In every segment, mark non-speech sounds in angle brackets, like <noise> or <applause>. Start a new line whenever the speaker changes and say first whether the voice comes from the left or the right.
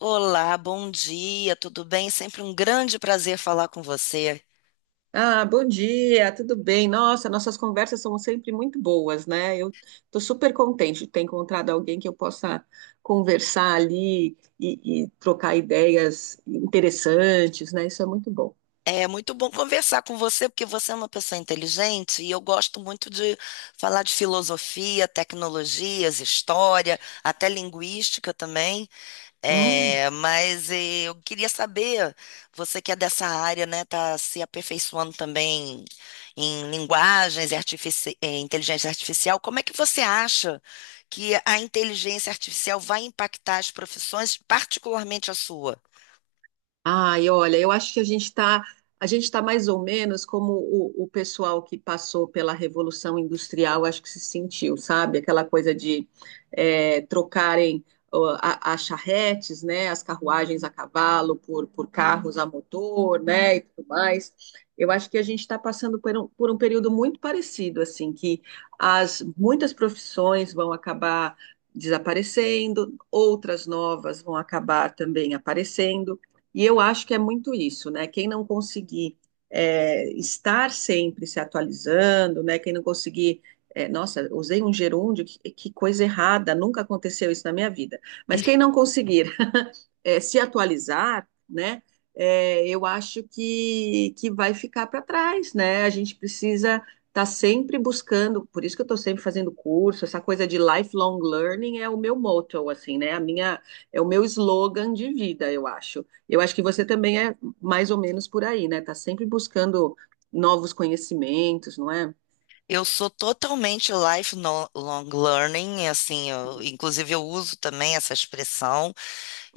left: Olá, bom dia, tudo bem? Sempre um grande prazer falar com você.
right: Ah, bom dia, tudo bem? Nossa, nossas conversas são sempre muito boas, né? Eu estou super contente de ter encontrado alguém que eu possa conversar ali e trocar ideias interessantes, né? Isso é muito bom.
left: É muito bom conversar com você, porque você é uma pessoa inteligente e eu gosto muito de falar de filosofia, tecnologias, história, até linguística também.
right: Hum.
left: É, mas eu queria saber, você que é dessa área, né, tá se aperfeiçoando também em linguagens e inteligência artificial, como é que você acha que a inteligência artificial vai impactar as profissões, particularmente a sua?
right: Ai, olha, eu acho que a gente está mais ou menos como o pessoal que passou pela Revolução Industrial, acho que se sentiu, sabe? Aquela coisa de trocarem ó, as charretes, né? As carruagens a cavalo por carros a motor, né? E tudo mais. Eu acho que a gente está passando por um período muito parecido, assim, que as muitas profissões vão acabar desaparecendo, outras novas vão acabar também aparecendo. E eu acho que é muito isso, né? Quem não conseguir estar sempre se atualizando, né? Quem não conseguir. Nossa, usei um gerúndio, que coisa errada, nunca aconteceu isso na minha vida. Mas quem não conseguir se atualizar, né? É, eu acho que vai ficar para trás, né? A gente precisa estar tá sempre buscando, por isso que eu estou sempre fazendo curso, essa coisa de lifelong learning é o meu motto, assim, né? É o meu slogan de vida, eu acho. Eu acho que você também é mais ou menos por aí, né? Tá sempre buscando novos conhecimentos, não é?
left: Eu sou totalmente lifelong learning, assim,
right: Uhum,
left: inclusive eu uso também essa expressão.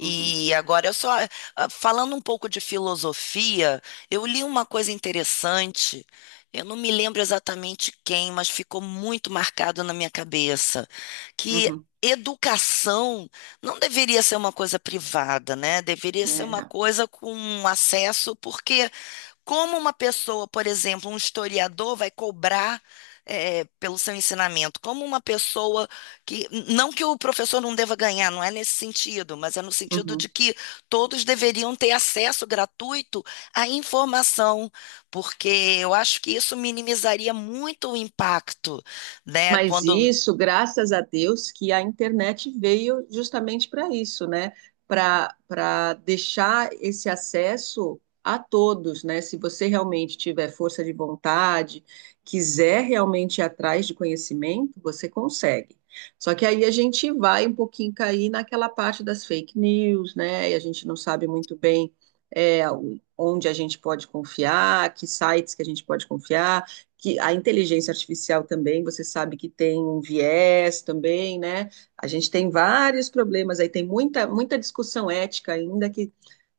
right: uhum,
left: agora eu só falando um pouco de filosofia, eu li uma coisa interessante. Eu não me lembro exatamente quem, mas ficou muito marcado na minha cabeça que
right: uhum.
left: educação não deveria ser uma coisa privada, né? Deveria ser uma
right: É,
left: coisa com acesso, porque como uma pessoa, por exemplo, um historiador vai cobrar pelo seu ensinamento? Como uma pessoa que. Não que o professor não deva ganhar, não é nesse sentido, mas é no sentido
right: uhum.
left: de que todos deveriam ter acesso gratuito à informação, porque eu acho que isso minimizaria muito o impacto, né?
right: Mas
left: Quando.
right: isso, graças a Deus, que a internet veio justamente para isso, né? Para deixar esse acesso a todos, né? Se você realmente tiver força de vontade, quiser realmente ir atrás de conhecimento, você consegue. Só que aí a gente vai um pouquinho cair naquela parte das fake news, né? E a gente não sabe muito bem é, onde a gente pode confiar, que sites que a gente pode confiar que a inteligência artificial também, você sabe que tem um viés também, né? A gente tem vários problemas aí, tem muita discussão ética ainda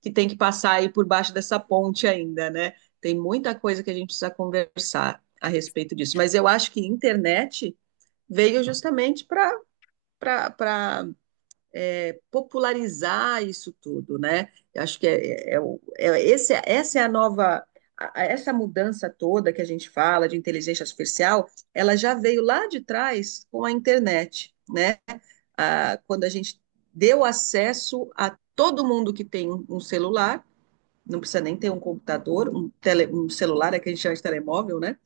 right: que tem que passar aí por baixo dessa ponte ainda, né? Tem muita coisa que a gente precisa conversar a respeito disso. Mas eu acho que internet veio justamente para popularizar isso tudo, né? Eu acho que esse, essa é a nova, essa mudança toda que a gente fala de inteligência artificial, ela já veio lá de trás com a internet, né? Ah, quando a gente deu acesso a todo mundo que tem um celular, não precisa nem ter um computador, um celular, é que a gente chama de telemóvel, né?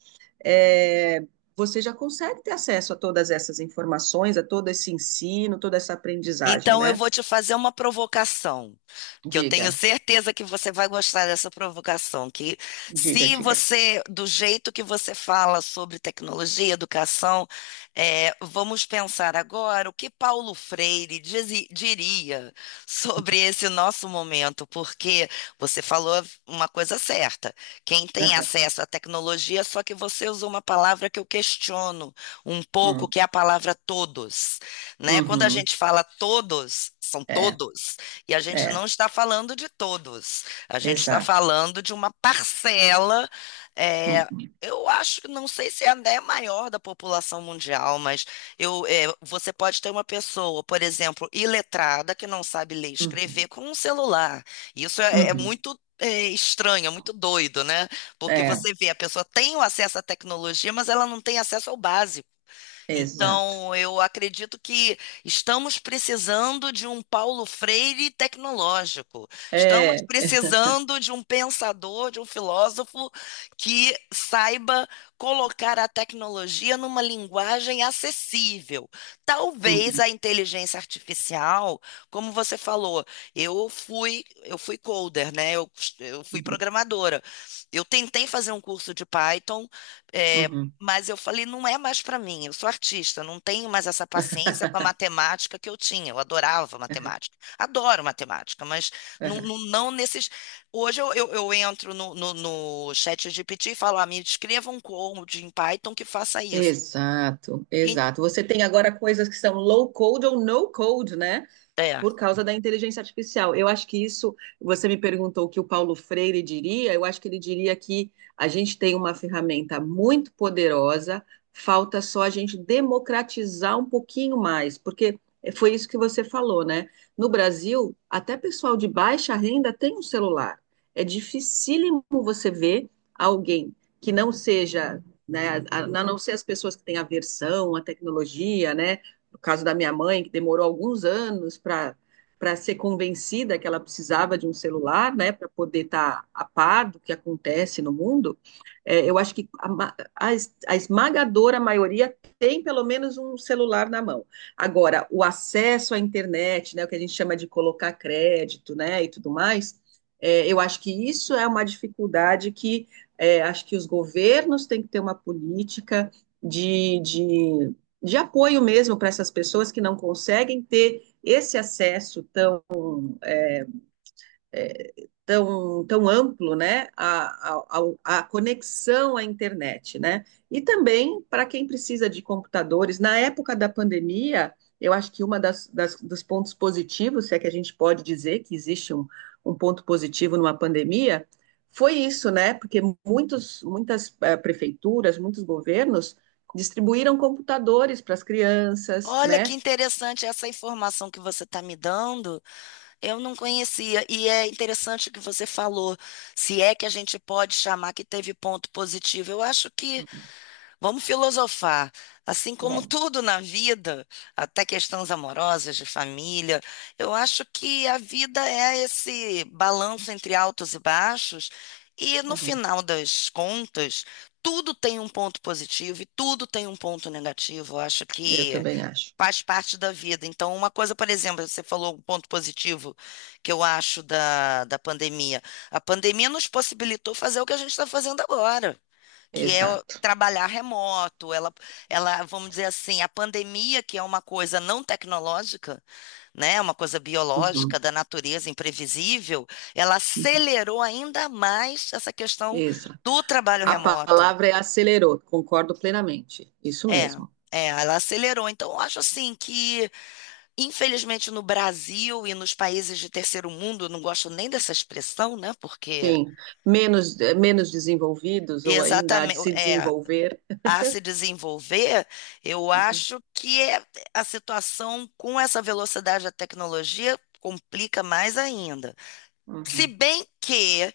right: É, você já consegue ter acesso a todas essas informações, a todo esse ensino, toda essa aprendizagem,
left: Então eu
right: né?
left: vou te fazer uma provocação, que eu tenho
right: Diga.
left: certeza que você vai gostar dessa provocação, que se
right: Diga.
left: você, do jeito que você fala sobre tecnologia, educação, é, vamos pensar agora o que Paulo Freire diria sobre esse nosso momento, porque você falou uma coisa certa, quem tem
right: Aham.
left: acesso à tecnologia, só que você usou uma palavra que eu questiono um pouco,
right: Hum,
left: que é a palavra todos, né? Quando a
right: uhum,
left: gente fala todos, são
right: é,
left: todos, e a gente não
right: é,
left: está falando de todos, a gente está
right: exato.
left: falando de uma parcela, é,
right: Uhum,
left: eu acho que não sei se é até maior da população mundial, mas eu, é, você pode ter uma pessoa, por exemplo, iletrada que não sabe ler e
right: uhum,
left: escrever com um celular. Isso é, é
right: uhum,
left: muito, é estranho, é muito doido, né? Porque
right: é,
left: você vê, a pessoa tem o acesso à tecnologia, mas ela não tem acesso ao básico.
right: exato.
left: Então, eu acredito que estamos precisando de um Paulo Freire tecnológico. Estamos
right: É,
left: precisando de um pensador, de um filósofo que saiba colocar a tecnologia numa linguagem acessível. Talvez
right: uhum,
left: a inteligência artificial, como você falou, eu fui coder, né? Eu fui
right: uhum,
left: programadora. Eu tentei fazer um curso de Python, eh,
right: uhum.
left: mas eu falei, não é mais para mim, eu sou artista, não tenho mais essa paciência com a
right: <laughs>
left: matemática que eu tinha. Eu adorava matemática, adoro matemática, mas não,
right: É.
left: não, não nesses. Hoje eu entro no chat GPT e falo, ah, me escreva um code em Python que faça isso. E-
right: Exato. Você tem agora coisas que são low code ou no code, né?
left: É.
right: Por causa da inteligência artificial. Eu acho que isso, você me perguntou o que o Paulo Freire diria, eu acho que ele diria que a gente tem uma ferramenta muito poderosa, falta só a gente democratizar um pouquinho mais, porque foi isso que você falou, né? No Brasil, até pessoal de baixa renda tem um celular. É dificílimo você ver alguém que não seja né, a não ser as pessoas que têm aversão à tecnologia, né, no caso da minha mãe, que demorou alguns anos para ser convencida que ela precisava de um celular, né, para poder estar tá a par do que acontece no mundo, é, eu acho que a, a esmagadora maioria tem pelo menos um celular na mão. Agora, o acesso à internet, né, o que a gente chama de colocar crédito, né, e tudo mais, é, eu acho que isso é uma dificuldade que é, acho que os governos têm que ter uma política de, de, de apoio mesmo para essas pessoas que não conseguem ter esse acesso tão é, tão, tão amplo, né, a conexão à internet, né? E também para quem precisa de computadores. Na época da pandemia, eu acho que uma dos pontos positivos, se é que a gente pode dizer que existe um, um ponto positivo numa pandemia, foi isso, né? Porque muitas prefeituras, muitos governos distribuíram computadores para as crianças,
left: Olha que
right: né?
left: interessante essa informação que você está me dando, eu não conhecia. E é interessante o que você falou, se é que a gente pode chamar que teve ponto positivo. Eu acho que. Vamos filosofar. Assim como
right: Uhum.
left: tudo na vida, até questões amorosas, de família, eu acho que a vida é esse balanço entre altos e baixos, e no
right: Uhum.
left: final das contas, tudo tem um ponto positivo e tudo tem um ponto negativo. Eu acho
right: Eu
left: que
right: também acho.
left: faz parte da vida. Então, uma coisa, por exemplo, você falou um ponto positivo que eu acho da pandemia. A pandemia nos possibilitou fazer o que a gente está fazendo agora, que é
right: Exato.
left: trabalhar remoto, ela, vamos dizer assim, a pandemia, que é uma coisa não tecnológica, né, é uma coisa
right: Uhum.
left: biológica da natureza imprevisível, ela acelerou ainda mais essa questão
right: Isso.
left: do trabalho
right: A
left: remoto.
right: palavra é acelerou, concordo plenamente. Isso
left: É,
right: mesmo.
left: é, ela acelerou. Então, eu acho assim que, infelizmente, no Brasil e nos países de terceiro mundo, eu não gosto nem dessa expressão, né, porque.
right: Sim. Menos, menos desenvolvidos ou ainda há de
left: Exatamente,
right: se desenvolver.
left: a se desenvolver, eu acho que a situação com essa velocidade da tecnologia complica mais ainda. Se
right: Uhum.
left: bem que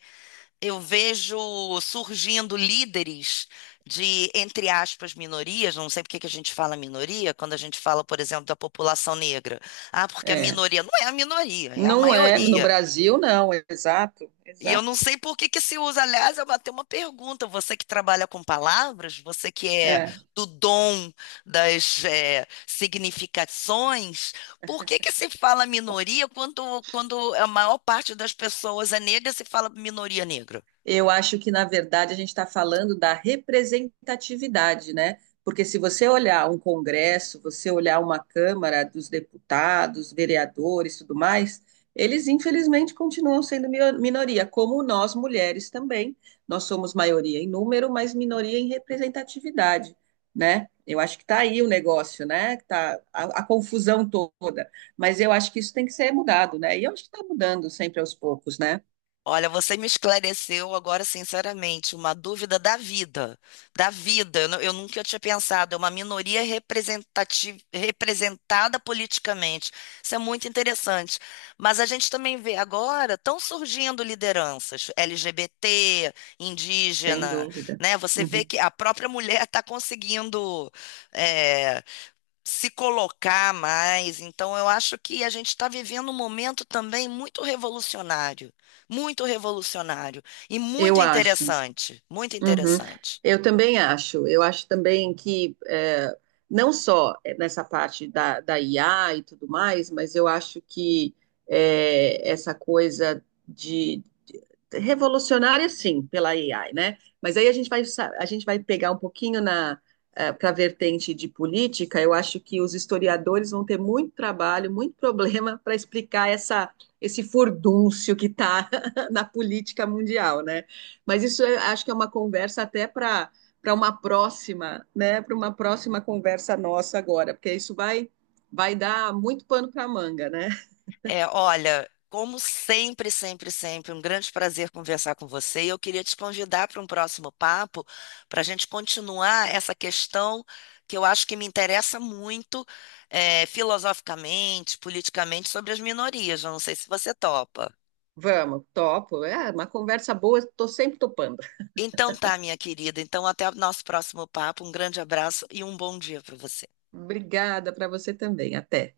left: eu vejo surgindo líderes de, entre aspas, minorias, não sei por que que a gente fala minoria, quando a gente fala, por exemplo, da população negra. Ah, porque a
right: É.
left: minoria não é a minoria, é a
right: Não é, no
left: maioria.
right: Brasil não, é exato,
left: E eu não
right: exato.
left: sei por que que se usa. Aliás, eu bati uma pergunta. Você que trabalha com palavras, você que é
right: É.
left: do dom das significações, por que que se fala minoria quando, quando a maior parte das pessoas é negra, se fala minoria negra?
right: Eu acho que, na verdade, a gente está falando da representatividade, né? Porque se você olhar um congresso, você olhar uma Câmara dos deputados, vereadores, tudo mais, eles infelizmente continuam sendo minoria, como nós mulheres também. Nós somos maioria em número, mas minoria em representatividade, né? Eu acho que está aí o negócio, né? Que tá a confusão toda. Mas eu acho que isso tem que ser mudado, né? E eu acho que está mudando sempre aos poucos, né?
left: Olha, você me esclareceu agora, sinceramente, uma dúvida da vida. Da vida, eu, eu nunca tinha pensado. É uma minoria representada politicamente. Isso é muito interessante. Mas a gente também vê agora, estão surgindo lideranças LGBT,
right: Sem
left: indígena,
right: dúvida.
left: né? Você vê
right: Uhum.
left: que a própria mulher está conseguindo eh, se colocar mais. Então, eu acho que a gente está vivendo um momento também muito revolucionário e muito
right: Eu acho.
left: interessante, muito
right: Uhum.
left: interessante.
right: Eu também acho. Eu acho também que é, não só nessa parte da IA e tudo mais, mas eu acho que é, essa coisa de revolucionária, sim, pela AI, né? Mas aí a gente vai, a gente vai pegar um pouquinho na para a vertente de política. Eu acho que os historiadores vão ter muito trabalho, muito <laughs> problema para explicar essa, esse furdúncio que está <laughs> na política mundial, né? Mas isso eu acho que é uma conversa até para uma próxima, né? Para uma próxima conversa nossa agora, porque isso vai dar muito pano para manga, né?
left: É, olha, como sempre, sempre, sempre, um grande prazer conversar com você. E eu queria te convidar para um próximo papo, para a gente continuar essa questão que eu acho que me interessa muito, é, filosoficamente, politicamente, sobre as minorias. Eu não sei se você topa.
right: Vamos, topo. É uma conversa boa, estou sempre topando.
left: Então tá, minha querida. Então até o nosso próximo papo. Um grande abraço e um bom dia para você.
right: Obrigada para você também. Até.